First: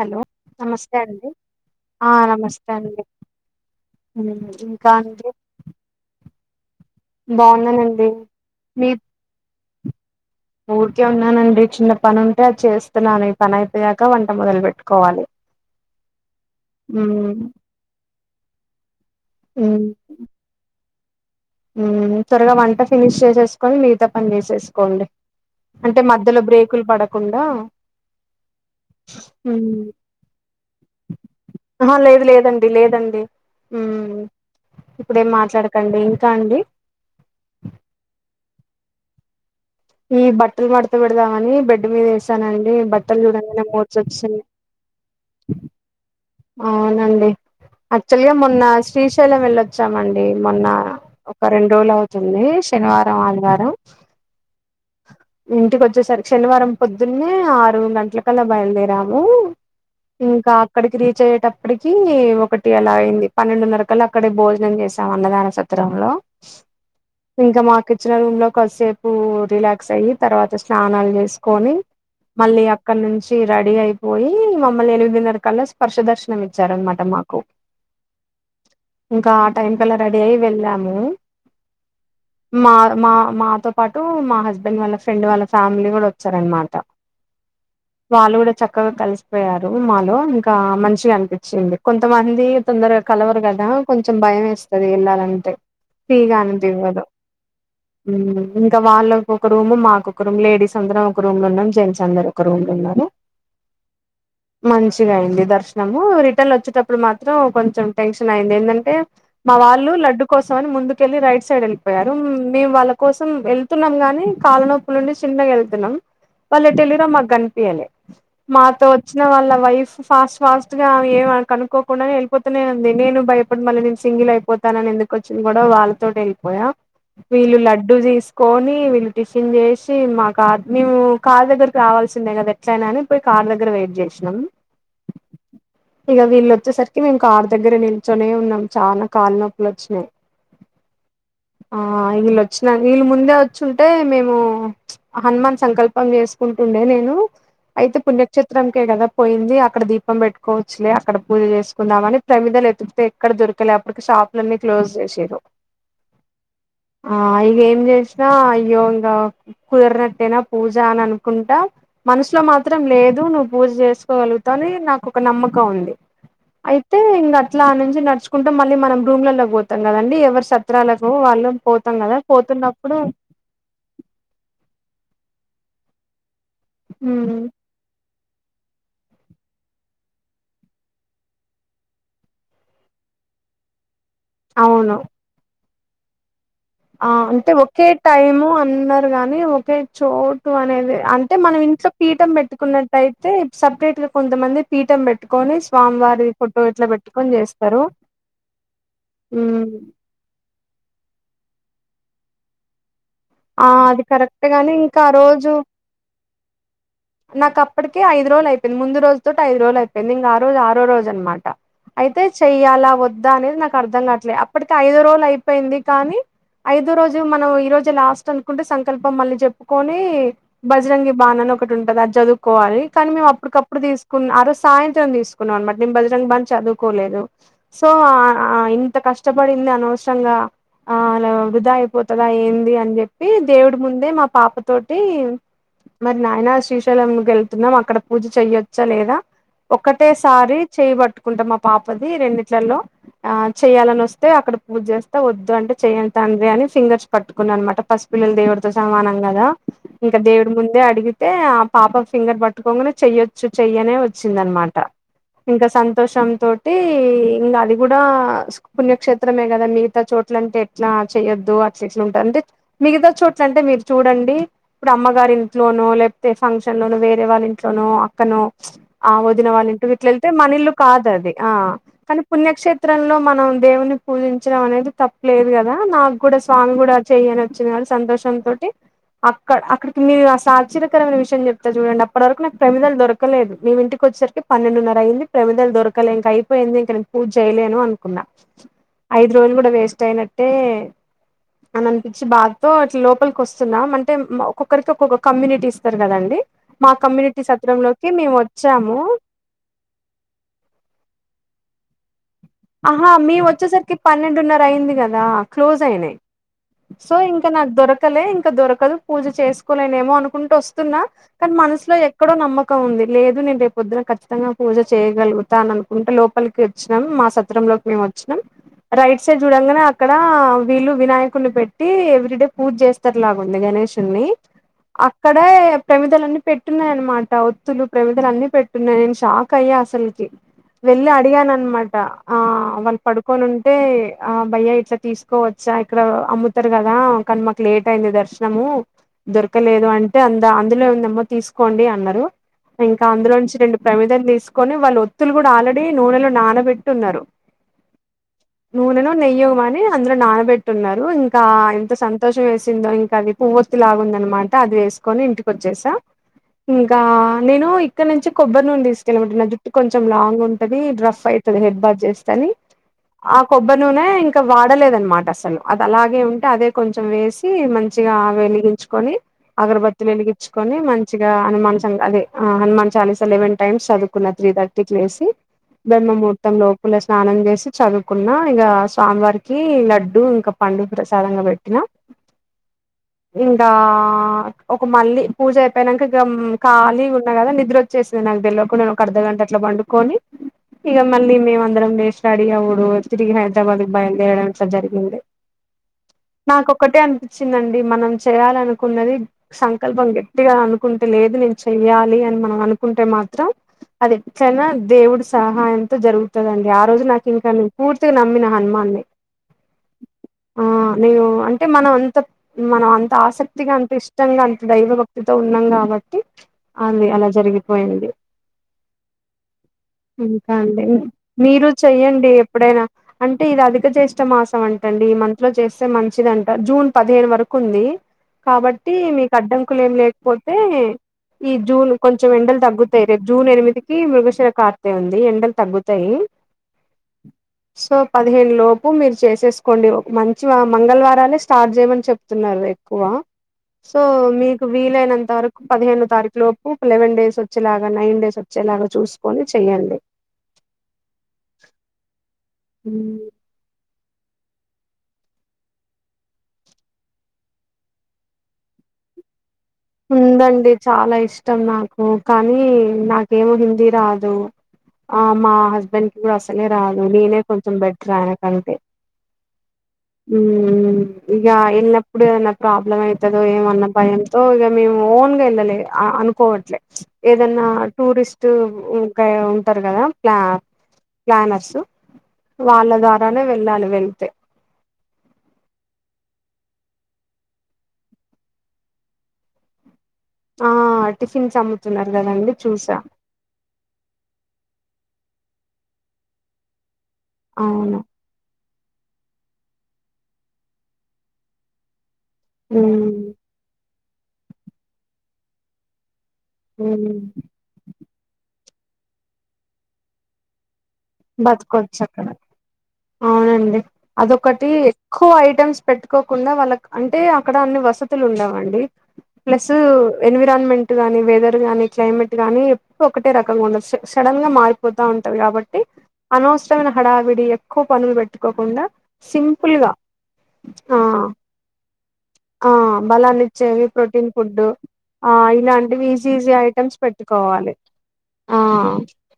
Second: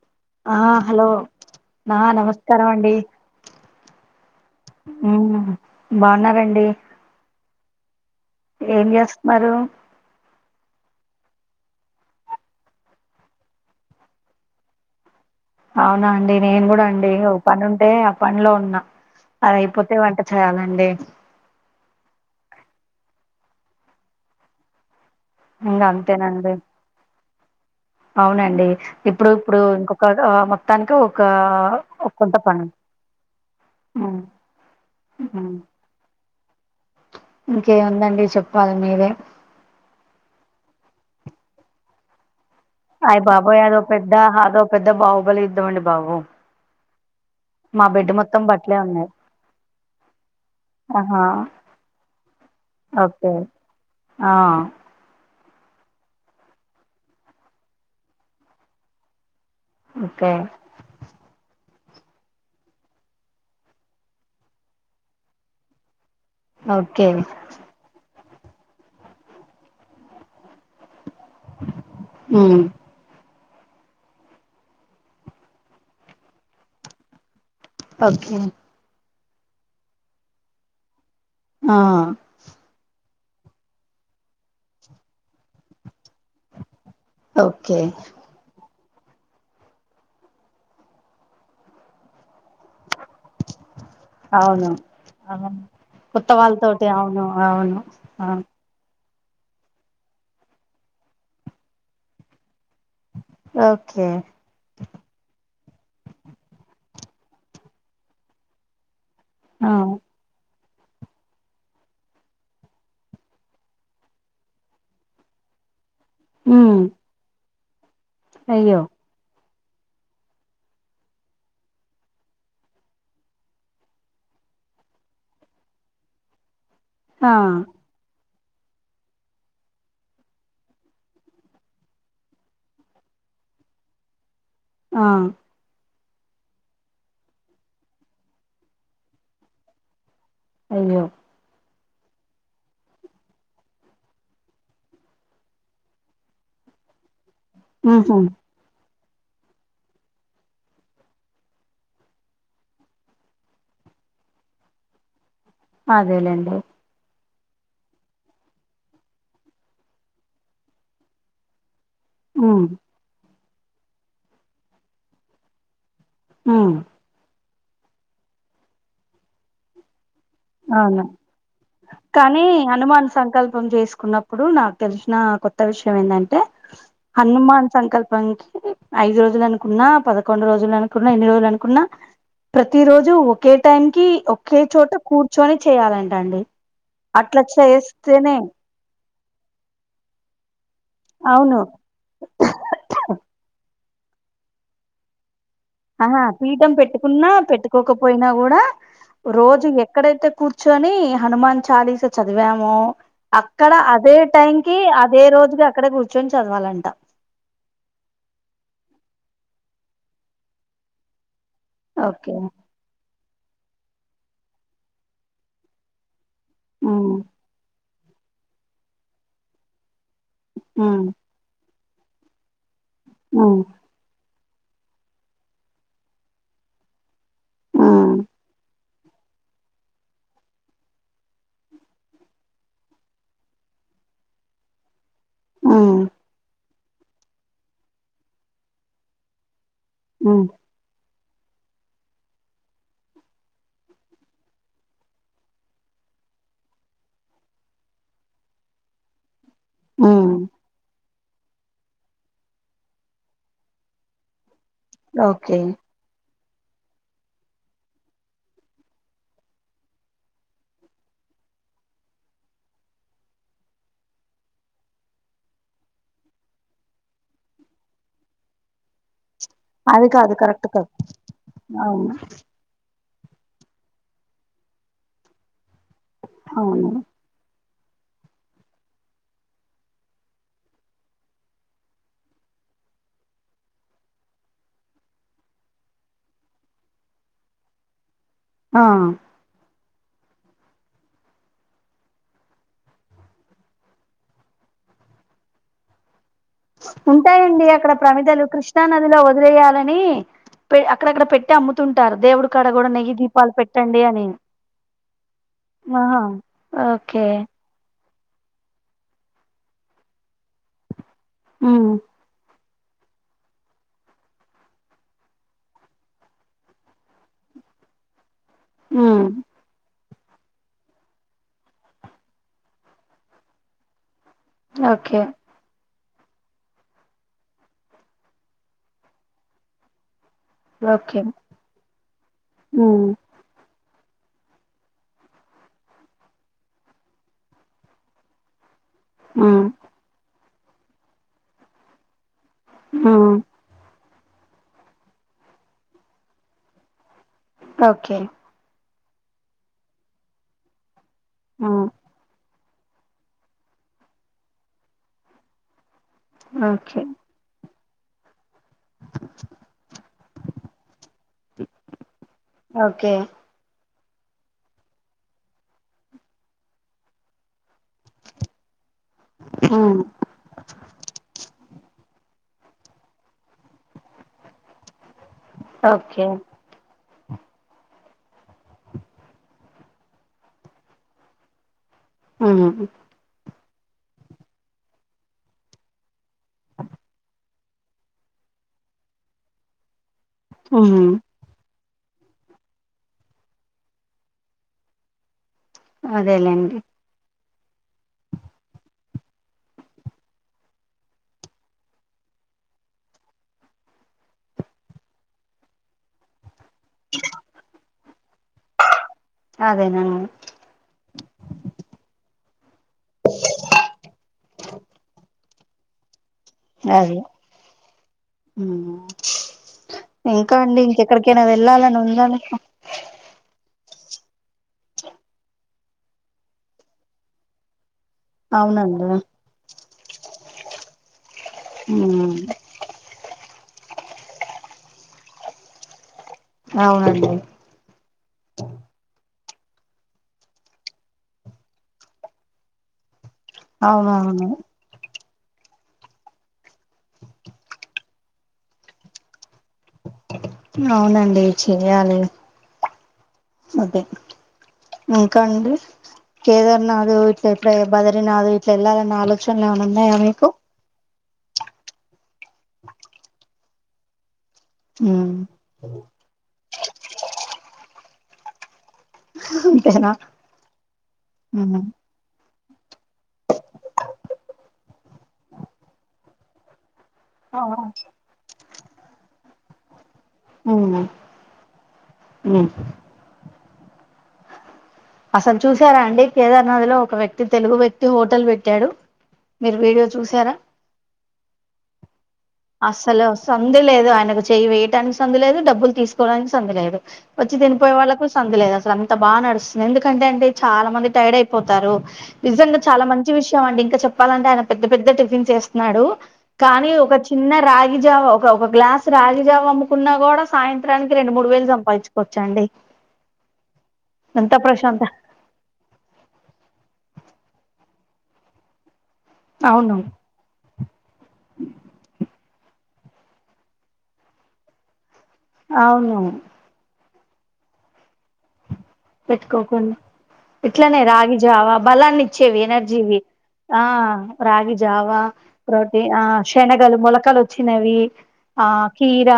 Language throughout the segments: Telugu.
హలో ఆ నమస్తే హలో అండి నా ఆ నమస్కారం నమస్తే అండి ఇంకా అండి మ్బావున్నారండి బావున్నానండీ ఏం చేస్తన్నారు ఊరికే ఉన్నానండి చిన్న పని ఉంటే అది చేస్తున్నాను ఈ పని అయిపోయాక వంట మొదలు పెట్టుకోవాలి అవునా అండి నేను కూడా అండి ఓ మ్మ్ పని ఉంటే ఆ పనిలో ఉన్నా అదైపోతే వంట చేయాలండి ఉమ్ త్వరగా వంట ఫినిష్ చేసేసుకొని మిగతా పని చేసేసుకోండి ఇంగ అంటే మధ్యలో అంతేనండి బ్రేకులు పడకుండా అవునండి ఇప్పుడు ఇప్పుడు మ్మ్ ఇంకొక మొత్తానికి ఒక ఆ. ఒ పెద్ద పని ఇదండి మ్ ఇప్పుడేం మాట్లాడకండి ఇంకా అండి ఇంకేముందండి చెప్పాలి మీరే ఈ బట్టలు మడతపెడదామని బెడ్ మీద వేస నండి అయ్ బట్టలు బాబోయ్ చూడంగానే అదో ముర్చ పెద్ద వచ్చేసింది అదో పెద్ద బాహుబలి యుద్ధం అండి బాబు అవునండి మా బెడ్ యాక్చువల్గా మొత్తం మొన్న బట్టలే ఉన్నాయి శ్రీశైలం వెళ్ళొచ్చామండి మొన్న ఆహా ఒక రెండు రోజులు అవుతుంది శనివారం ఓకే ఆదివారం ఆ ఇంటికి వచ్చేసరికి శనివారం పొద్దున్నే ఆరు గంటలకల్లా బయలుదేరాము ఓకే ఇంకా అక్కడికి రీచ్ అయ్యేటప్ ప్పటికి ఒకటి అలా అయింది పన్నెండున్నర కల అక్కడే భోజనం చేసాం అన్నదాన సత్రంలో ఓకే ఇంకా మాకు రూమ్ లో కొద్సేపు రిలాక్స్ అయ్యి తర్వాత స్నానాలు చేసుకొని ఉమ్ మళ్ళీ అక్కడ నుంచి రెడీ అయిపోయి మమ్మల్ని ఎనిమిదిన్నర కల్లా స్పర్శ దర్శనం ఇచ్చారనమాట మాకు ఓకే ఇంకా ఆ టైం కల్లా రెడీ అయి వెళ్ళాము ఆ మా మా మాతో పాటు మా హస్బెండ్ వాళ్ళ ఫ్రెండ్ వాళ్ళ ఫ్యామిలీ కూడా వచ్చారనమాట ఓకే క్కగా కలిసిపోయారు మాలో ఇంకా మంచిగా అనిపించింది కొంతమంది తొందరగా కలవరు కదా కొంచెం భయం అవును వేస్తుంది వెళ్ళాలంటే అవును కొత్త ఫ్రీగా వాళ్ళతోటి అనిపివ్వదు అవును అవును ఆ హుమ్మ్ ఇంక వాళ్ళు ఒక రూమ్ మాకు ఒక రూమ్ లేడీస్ అందరం ఒక రూమ్ లో ఉన్నాం జెన్స్ అందరు ఒక రూమ్ ఓకే మంచిగా అంది దర్శం రిటర్న్ వచ్చేటప్పుడు మాత్రం కొంచెం టెన్షన్ అయింది ఏంటంటే మా ఆ వాళ్ళు లడ్డు కోసం వాళ్లు ముందుకెళ్ళి రైట్ సైడ్ వెళ్ళిపోయారు మేము వాళ్ళ కోసం వెళ్తున్నాం గాని కాల నొప్పు నుండి చిన్న గా వెళ్తున్నాం వాళ్లు ఉమ్ ఏటిల్లిండ్రు మాకు కనిపియ్యలే అయ్యో మాతో వచ్చిన వాళ్లు వైఫ్ ఫాస్ట్ ఫాస్ట్ గా ఏ కనుకోకుండానే వెళ్ళితూనే ఉంది నేను భయపడి మళ్ళీ నేను సింగిల్ అయిపోత తనను ఎందుకుచ్చిన గొడవ వాళ్ళతో వెళ్ళిపోయా ఆ వీళ్ళు లడ్డు తీసుకొని వీళ్ళు టిషిన్ చేసి మా కార్ మేము కార్ దగ్గరకి రావాల్సిందే కదా ఎట్లయినా అని పోయి కార్ దగ్గర వెయిట్ చేసినాం ఆ ఇక వీళ్ళ వచ్చేసరికి మేము కారు దగ్గర నిల్చొనే ఉన్నాం చాలా కాళ్లు నొప్పులు వచ్చినాయి అయ్యో ఆ వీళ వచ్చిన వీళ్ళ ముందే వచ్చుంటే మేము హనుమాన్ సంకల్పం చేసుకుంటుండే నేను అయితే ఉహు పుణ్యక్షత్రంకే కదా పోయింది అక్కడ దీపం పెట్టుకోవచ్చులే అక్కడ పూజ చేసుకుందాం అని ప్రమిదాలు ఎతుకితే ఎక్కడ దొరికలేటికి షాపులన్నీ క్లోజ్ చేసారు అదేలేండి ఆ ఇగ ఏం చేసినా అయ్యో ఇంకా కుదిరినట్టేనా పూజ అని అనుకుంటా మనసులో ఉమ్ మాత్రం లేదు నువ్వు పూజ చేసుకోగలుగుతా అని నాకు ఒక నమ్మకం ఉంది ఉమ్ అయితే ఇంకా అట్లా నుంచి నడుచుకుంటా మళ్ళీ మనం రూమ్లలో పోతాం కదండి ఎవరి అవును సత్రాలకు వాళ్ళు పోతాం కదా పోతున్నప్పుడు ఇప్పుడు నాకు తెలిసిన కొత్త విషయం ఏంటంటే మ్ హనుమాన్ సంకల్ప కి ఐదు రోజులు అనుకున్నా పదకొండు రోజులు అనుకున్నా ఎన్ని రోజులు అనుకున్నా ప్రతి రోజు ఒకే టైం కి ఒకే చోట అవును కూర్చొని చేయాలంటండి ఆ అంటే ఒకే టైము అందరు గాని ఒకే చోటు అనేది అంటే అవును మనం ఇంట్లో పీఠం పెట్టుకున్నట్టయితే సపరేట్ గా కొంతమంది పీఠం పెట్టు ఆహా పీఠం పెట్టుకున్నా చేస్తారు పెట్టుకోకపోయినా కూడా మ్ రోజు ఎక్కడైతే కూర్చొని హనుమాన్ చాలీస చదివామో ఆ అక్కడ అది అదే కరెక్ట్ టైం గాని కి ఇంకా ఆ అదే రోజు రోజుకి అక్కడ కూర్చొని చదవాలంట నాకు అప్పటికే ఐదు రోజులు అయింది ముందు రోజు తోటి ఐదు రోజులు అయింది ఇంకా ఆ రోజు ఆరో రోజు అనమాట అయితే ఓకే చెయ్యాలా వద్దా అనేది నాకు అర్ధం కాట్లేదు అప్పటికి ఐదు రోజులు అయిపోయింది కానీ ఐదో ఉమ్ రోజు మనం ఈ రోజు లాస్ట్ అనుకుంటే సంకల్పం మళ్ళీ చెప్పుకొని ఉమ్ బజరంగి బాణ్ అని ఒకటి ఉంటంది అది చదువుకోవాలి కానీ మేము ఉమ్ అప్పటికప్పుడు తీసుకున్న ఆరోజు సాయంత్రం తీసుకున్నాం అనమాట నేను బజరంగ్ బాన్ చదువుకోలేదు సో ఉమ్ హ ఎంత కష్టపడింది అనవసరంగా ఆ అలా వృధా అయిపోతుందా ఏంది అని చెప్పి దేవుడి ముందే మా పాపతో ఊ శ్రీశైలం వెళ్తున్నాం అక్కడ పూజ చెయ్యొచ్చా లేదా ఉమ్ ఒకటేసారి చేయబట్టు మా పాపది రెండింట్లలో ఆ చేయ్యాలని వస్తే అక్కడ పూజ చేస్తే వద్దు అంటే చెయను తండ్రి అని ఫింగర్స్ పట్టుకున్నా అనమాట ఫస్ట్ పిల్లలు దేవుడితో సమానం కదా ఇంకా ఉమ్ దేవుడి ముందే అడిగి ఆ పాప ఫింగర్ పట్టుకోకునే చెయ్యొచ్చు చెయ్యనే వచ్చింద అనమాట ఓకే ఇంకా సంతోషంతో [inaudible] ఇంకా అది కూడా పుణ్యక్షేత్రమే కదా మిగతా చోట్ల అంటే ఎట్లా చెయ్యొద్దు అట్ల ఇట్లా ఉంటంది మిగతా చోట్ల అంటే మీరు చూడండి ఇప్పుడు అమ్మగారి ఇంట్లోనో లేకపో ఫంక్షన్ లోనొ వేరే వాళ్ళ ఇంట్లోనో అక్కనో ఆ వాళ్ళు ఇంటి అది గిట్ల వెళ్తే కాదు కరెక్ట్ మనిల్లు కాదు కాదది ఆ అవును కానీ పుణ్యక్షేత్రంలో మనం దేవుని పూజించడం అనేది తప్పలేదు కదా నాకు కూడా స్వామి అవును కూడా చెయన వచ్చు సంతోషంతోటి అక్కడ అక్కడికి మీరు అసలు ఆశ్చర్య కరమైన విషయం చెప్తా చూడండి అప్పటి వరకు నాకు ప్రమిదలు దొరకలేదు మేం ఇంటికి వచ్చసరికి పన్నెండున్నర అయింది ప్రమిలు దొరక ఇంక అయిపోయింది ఇంక నేను పూజ చేయలేను అనుకున్నా ఆ ఐదు రోజులు కూడా వే టయి నట్టే అని అనిపించి బాద్తో అట్లా లోపలి వస్తున్నా అంటే ఒక్కొక్కరికి ఒక్కొక్క కమ్యూనిటీస్ టర్ కదండి ఉంటాయండి అక్కడ మేము ప్రమిదలు కృష్ణా వచ్చాము నదిలో వదిలేయాలని అక్కడక్కడ పెట్ ట్టి అమ్ముతుంటారు దేవుడు ఆహా మేం వచ్చేసరికి పన్నెండున్నర అయింది కదా క్లోజ్ అయినాయి ఆహా సో ఓకే ఇంకా నాకు దొరక్ కలే ఇంకా దొరకదు పూజ చేసుకోలేనేమో అనుకుంటూ వస్తున్నా కానీ ఉమ్ మనసులో ఎక్కడో నమ్మ కం ఉంది లేదు నేను రేపొద్దున ఖచ్చితంగా పూజ చేయగలుగుతా అని అనుకుంట లోపలికి వచ్చినా మా సత్ త్రం లోకి మేము వచ్చినాం రైట్ ఉమ్ సైడ్ చూడంగనే అక్కడ వీళ్ళు వినాయకున్నీ పెట్టి ఎవ్రీ డే పూజ చేస్తారులాగుంది గణేశున్నీ ఓకే అక్కడే ప్రమిదలన్నీ పెట్టున్నాయ అనమాట ఒత్తులు ప్రమిదలు అన్ని పెట్టున్నాయి నేను షాక్ అయ్యా అసలికి వెళ్ళి ఓకే అడిగాననమాట ఆ వాళ్ళు ఉమ్ పడుకొనుంటె తే ఆ భయ్య ఇట్లా తీసుకోవచ్చా ఇక్కడ అమ్ముతారు కదా కానీ మాకు లేట్ అయింది దర్శనము ఉమ్ దొరకలేదు అంటే అంద అందులో ఏం ఉందమ్మా తీసుకోండి అన్నారు ఇంకా అందులో ఉమ్ నుంచి రెండు ప్రమిదాలు తీసుకొని వాళ్ళ ఒత్తులు కూడా ఆల్రెడీ నూనెలో నానబెట్టి ఉన్నారు ఓకే నునెనో నెయ్యో గాని అందులో నానబెట్టున్నారు ఇంకా ఉమ్ ఎంత సంతోషమేస్ సిందో ఇంకా అది పువోత్తి లాగుందనమాట అది వేసుకొని ఇంటికి వచ్చేసా ఇంకా ఓకే నేను ఇక్కడ నుంచి కొబ్బరి నూనె తీసుకెళ్ళమంటున్న జట్టు కొంచెం లాంగ్ ఉంటు డ్రఫ్ హెడ్ బాత్ చేస్తే అని ఓకే కొబ్బరి నూనె ఇంకా వాడలేదనమాట అసలు అది అలాగే ఉంటే అదే కొంచెం వేసి మం మంచిగా ఆవి వెలిగించుకొని ఉమ్ అగరబత్తులు వెలిగించుకొని మంచిగా అను మనసం అదే హా హనుమాన్ చాలీసా లెవెన్ టైమ్స్ చదువుకున్న త్రీ థర్టీకి లేసి బ్రహ్మ ఓకే ముహూర్తం లోపుల స్నానం చేసి చదువుకున్న ఇగ స్వామివారికి లడ్డు ఇంకా పండు ప్రసాదంగా పెట్టినా హ్మ్ ఇంగా ఒక మళ్ళీ పూజ అయిపోయినంకా గం ఖాళీగున్నా కదా నిద్రోచేస్తది నాకు తెలువకుండానే ఒక అర్ధ గంట అట్లా పండుకొని హ్మ్ మేమ అందరం లేసి రెడీ అవ్వుడు తిరిగి హైదరాబాద్ కి బయలు దేరడం ఇట్లా జరిగింది అదేలేండి వచ్చిందండి మనం చేయాల అనుకున్నది సంకల్పం గట్టిగా అనుకుంటే లేదు నేను చెయ్యాలి అని మనం అనుకుంటే మాత్రం అది చనా దేవుడు సహాయంతో జరుగుతుదండి ఆ రోజు నాకు ఇంకా నేను పూర్తిగా నమ్మిన హనుమాన్ ని రా ఆ నేను అంటే మనం అంత మనం అంత ఆసక్తిగా అంత ఇష్టంగా అంత దైవభక్తితో ఉం ఉన్నాం కాబట్టి అది అదే అలా జరిగిపోయింది ఉమ్ ఇంకా అండి ఇంకెక్కడికైనా మీరు వెళ్ళాలని ఉందా చెయ్యండి మీకు ఎప్పుడైనా అంటే ఇది అదిక జ్యేష్ట మాసం అంటండి ఈ మంత్ లో చేస్తే మంచిది అంట జూన్ పదిహేడు వరకు ఉంది కాబట్టి అవునండి మీకు అడ్డంకులు ఏం లేకపోతే ఈ జూన్ కొంచెం ఉమ్ ఎండలు తగ్గుతాయి రేపు జూన్ ఎనిమిదికి మృగశిరకార్తి ఉంది ఎండలు తగ్గుతాయి అవునండి సో పదిహేను లోపు మీరు చేసేస్ కొండి మంచి మంగళవారాలే స్టార్ట్ చేయమని చెప్తున్నారు ఎక్కువ సో అవునవును మీకు వీలైనన్ తరకు పదిహేనో తారీఖు లోపు లెవెన్ డేస్ వచ్చేలాగా నైన్ డేస్ వచ్చేలాగా చూసుకొని చెయండి. అవునండి చేయాలి. ఉహూ్ అదే ఇంకా అండి కేదార్నాథ్ ఇట్లా ఎట్లా బద్రినాథ్ ఇట్ల ఏళ్లల్ అన్న ఆలోచన ఉందండి. చాలా ఇష్టం నాకు కానీ నాకేమో హిందీ రాదు. ఆ ఉమ్ మా హస్బెండ్ కి కూడా అసలే రాదు. నీనే కొంచెం బెటర్ ఆయనకంటే. అంతేనా ఉహుమ్ ఇగా ఉమ్ ఎల్లప్పుడు నాత్ ప్రాబ్లమ్ అయితదో ఏవన్నా భయంతో ఇగా మేము ఓన్గా వెళ్ళలే ఆ అనుకోవట్లే ఏదైన్నా టూరిస్ట్ ఉగ్గాయా ఉంటారు గదా ప్లా ఉమ్ ప్లానర్సు ఉమ్ వాళ్ళ ద్వారానే వెళ్ళాలి వెళ్తే అసలు చూసారా అండి. కేదార్ నదిలో ఒక వ్యక్తి తెలుగు వ్యక్తి హోటల్ వేట్టాడు. మీరు వీడో ఆ టిఫిన్స్ అమ్ముతున్నారు గదండి. అస్సలు సందు లేదు. ఆయనకు చేయి వేయటానికి సందు లేదు, డబ్బులు తీసుకోవడానికి సందు లేదు. వచ్చి దినిపోయే అవును వాళ్ళకు సందు లేదస్. అద్ అంత బాగా నడుస్తుంది. ఎందుకంటే అంటే చాలా మంది టైర్డ్ అయిపోతారు. నిజంగా చాలా ఉమ్ మంచి విషయం అండి. ఇంకా చెప్పాలంటే ఆయన పెద్ద పెద్ద టిఫిన్ చేస్తున్నాడు కానీ ఉమ్ ఒక చి రాగి జావ ఒక ఒక గ్లాస్ రాగి జావ అమ్ముకున్నా గూడా సాయన్ రెండు మూడు వేలు బతుకొచ్చు అక్కడ సంబయిచ్చుకోవచ్చండి. అవునండి. అదొకటి ప్రశాంత ఎక్కువ ఐటమ్స్ పెట్టుకోకుండా వాళ్ళకు అంటే ఆక్ క్కడ అన్ని వసతులు ఉండవండి ప్లస్ అవును ఎన్విరాన్మెంన్ టు గానీ వెదర్ గానీ క్లైమేట్ గానీ ఎప్పుడు ఒకటే రకంగా ఉండదు. సో సడన్ గా మారిపోతా ఉంటంది గాబ్ అవును హడావిడి ఎక్కువ పనులు బెట్టుకోకుండా పెట్టుకోకుండా ఇట్లనే ఆ రాగి జావా బలాన్ని ఇచ్చేవి ఆ ఎనర్జీవి బలాన్ని ఆ ఇచ్చేవి ప్రోటీన్ ఫుడ్ రాగి జావా ఆ ఇలాంటివి ప్రోటీన్ ఆ ఈజీ ఈజీ శనగలు ఐటమ్స్ మొలకలు పెట్టుకోవాలి వచ్చినవి ఆ కీర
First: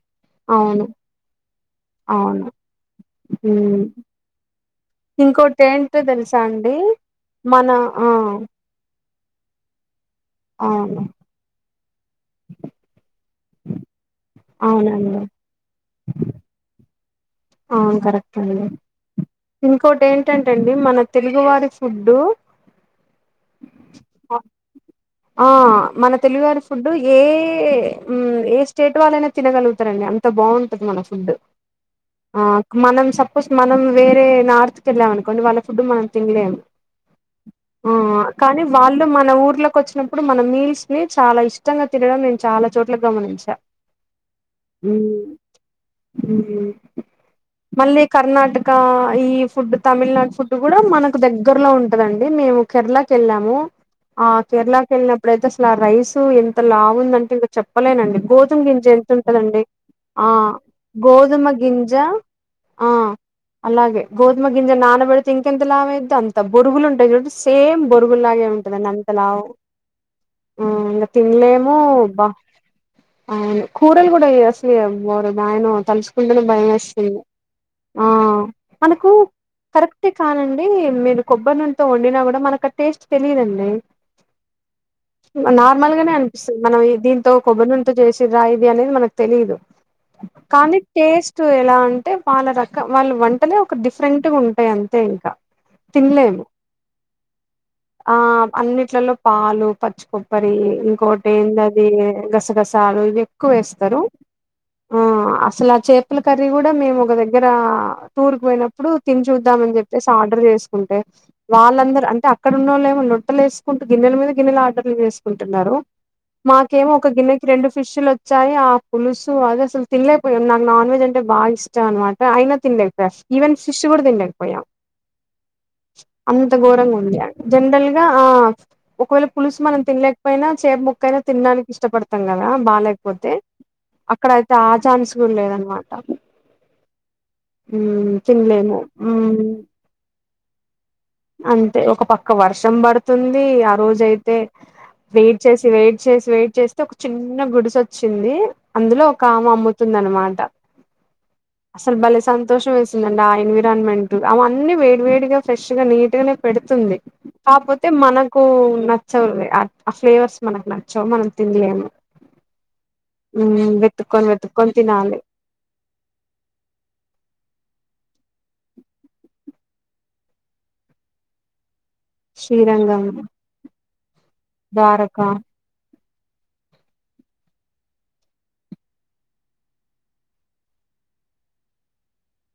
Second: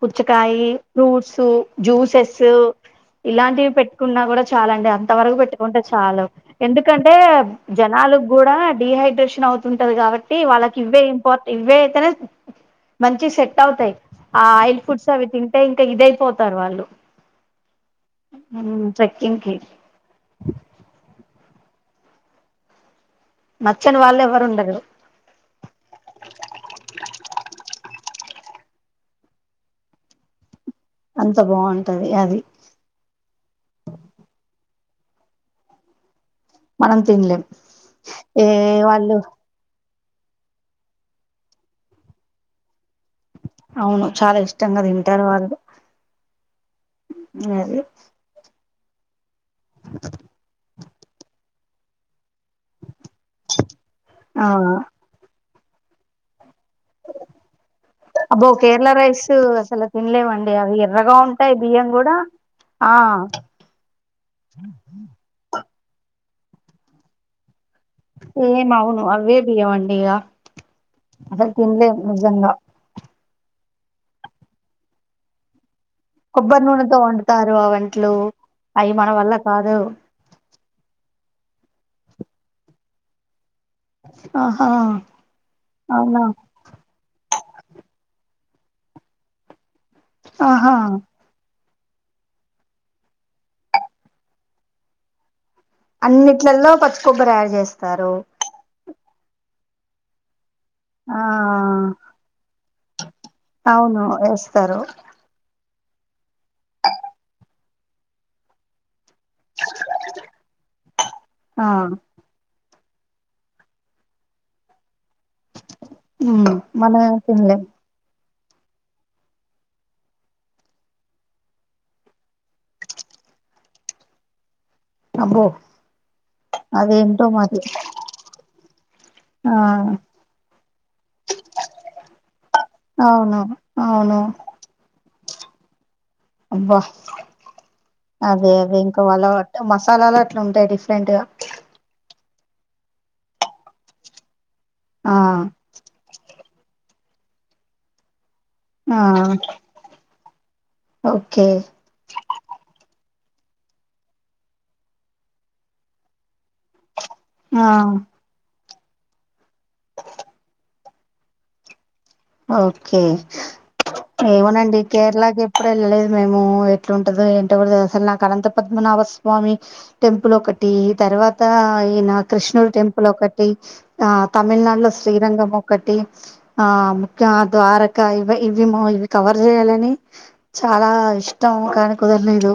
పుచ్చకాయ్ అయి అవును ఫ్రూట్స్ జ్యూసెస్ అవును ఇలాంటివి హ్మ్ పెట్ చాలండి. అంత వరకు ఇంకోటి పెట్టుకుంటే ఏంటో చాలు తెలుసా అండి ఎందుకంటే మన ఆ జనాల్ గూడా డీహైడ్రేషన్ నవుతుంటది గాబట్టి వాళ్ళకి అవును ఇవే ఇంపార్టె ఇవే ఇంతనే మంచి సెట్ అవుతాయ్. ఆ ఆయిల్ ఫుడ్స్ అవునండి అవి తింటే ఇంకా ఇదయిపోతారు వాళ్ళు అవున్ కరెక్ట్ అండి. ట్రెక్కింగ్ కి ఇంకోటి ఏంటంటే అండి మనక్ తెల్ ఎగువడి ఫుడ్డు నచ్చని వాళ్ళు ఎవరు ఉండరు ఆ మన తెలుగువారి ఫుడ్డు ఏ ఉమ్ ఏ స్టేట్ వాళ్ళైనా తినగలుగుతారండి అంత బావున్ అంత బావుంటది. ఆ నాక్ మనం సపోజ్ మనం వేరే నార్త్కి ఏళ్ళామ అనుకోండి వాళ్ళ ఫుడ్ మనం మనం తినలేం ఆ కానీ వాళ్ళు మన ఊర్లోకి వచ్చినమ్ ఇప్పుడు మన మీల్స్ ని చాలా ఇష్టంగా తినడం నేను చాలా చోట్లా గమనించా అవును చాలా ఇష్టంగా అదే అటుకా ఈ ఫుడ్ తమిళనాడు ఫుడ్ కూడా మనకు దగ్గరలో ఉంటదండి. అది మేము కేరళకి ఏళ్ళాము. ఆ కేరళకు ఏళ్ళినప్పుడయితే అసలు రైస్ ఎ ఎంత లావుందంటే ఇంక చెప్పలేనండి అబ్బో గోధుమ గింజ కేరళ ఎంత రైస్ ఉంటదండి అసలు ఆ తినలేవండి అవి ఎర్రగా గోధుమ ఉంటాయి బియ్యం గింజ కూడా ఆ అలాగే గోధుమ గింజ నానబెడితే ఇంకెన్ అంత లావు అయితే అంత బొరుగులు ఉంటాయి సేమ్ బొరుగులాగే సేమ్ ఉంటుదండి అవును అంత అవే లావు బియ్యం అండి ఇగ ఆ ఇంకా అసలు తినలేము తినలేం బా నిజంగా అవును కూరలు కూడా అసలు ఓరినాయనో తలుచుకుంటునే కొబ్బరి భయం వేస్ నూనెతో వండుతారు ఆ వంటలు అవి మన మనకు వల్ల కాదు కరెక్టే కానండి మీరు కొబ్బరి నూనెతో వండిన కూడా మనకు ఆ టేస్ట్ తెలీయదండి ఆహా నార్మల్ గానే అవునా అనిపిస్తుంది మనం దీంతో కొబ్బరి నూనతో చేసే రాయిది అనేది మనకు తెలీదు‌ ఆహా కానీ టేస్ట్ ఎలా అంటే వాళ్ళ రక వాళ్ళ వంటనే ఒక డిఫరెంట్ గా ఉంటాయి అంతే ఇంకా తిన్లేము అన్నిట్లలో పచ్చి కొబ్బరి యాడ్ చేస్తారు ఆ అన్నిట్లలో పాలు పచ్చికొబ్బరి ఆ ఇంకోటి ఏందది గసగసాలు ఇవి ఎక్కువ వేస్తరు అవును వేస్తారు ఆ అసలు చేపల కర్రీ కూడా మేము ఒక దగ్గర టూర్ కు పోయినప్పుడు తిని చూద్దాం అని చెప్పేసి ఆర్డర్ చేసుకుంటే ఆ వాళ్ళందరు అంటే అక్క అక్కడ ఉన్నోళ్లేమోలోట్టలు వేసుకుంటూ గిన్నె మీద గిన్నె ఆర్డర్లు చేస్ కుంటున్నారు ఉమ్ మాకేమో మనం ఒక ఏం గిన్నెకి తినలేం రెండు ఫిష్ లు చా ఆ పులుసు అది అసలు తినలేపోయాం నా నాన్ వెజ్ అంట ఆ బాగా ఇష్టం అన్నమాట అయిన తినలేకపోయా ఈవెన్ ఫిష్ కూడా తినలేకపోయా అబ్బో అంత ఘోరంగా ఉంది అదేంటో మరి జనరల్గా ఆ ఒకవేళ ఆ పులుసు మనం తినలేకపోయినా ముక్క అయినా తినడానికి ఇష్టపడతాం కదా బాలేక పోతే అవును అవును అక్కడ అయితే ఆ చాన్స్ లేద అనమా అబ్బా మ్మ్ అదే తినలేము అదే ఇంకా వాళ్ళ మ్మ్ మసాలాలు అట్లు ఉంటాయి డిఫరెంట్ గా అంతే ఒక పక్క వర్షం పడుతుంది ఆ రోజు అయితే ఆ వెయిట్ చేసి వెయిట్ చేసి వెయిట్ చేస్తే ఒక చిన్న గుడిసె వచ్చింది. ఆ అందులో ఒక ఆమె అమ్ముతుంది అనమాట ఓకే అసలు భలే సంతోషం వేసి నా ఎన్విరాన్మెంట్ అవన్నీ వేడి వేడిగా ఫ్రెష్ గా నీట్ గానే పెడుతుంది. ఆ కాపోతే మనకు నచ్చవు అవి ఆ ఫ్లేవర్స్ మనకు నచ్చవు మనం తినలేము ఓకే మ్మ్ వెతుక్కొని వెతుక్కొని ఏమోనండి తినాలి కేరళకి ఎప్పుడు వెళ్ళలేదు మేము ఎట్లుంటదో ఏంటో కూడా అలాకనంత పద్మనాభ స్వామి టెంపుల్ ఒకటి తర్వాత ఈన క్రిష్ణూర్ శ్రీరంగం టెంపుల్ ఒకటి ఆ తమిళనాడులో ద్వారకా శ్రీరంగం ఒకటి ఆ ద్వారకా ఇవి ఇవి ఇవి కవర్ చేయాలని చాలా ఇష్టం కానీ కు లేదు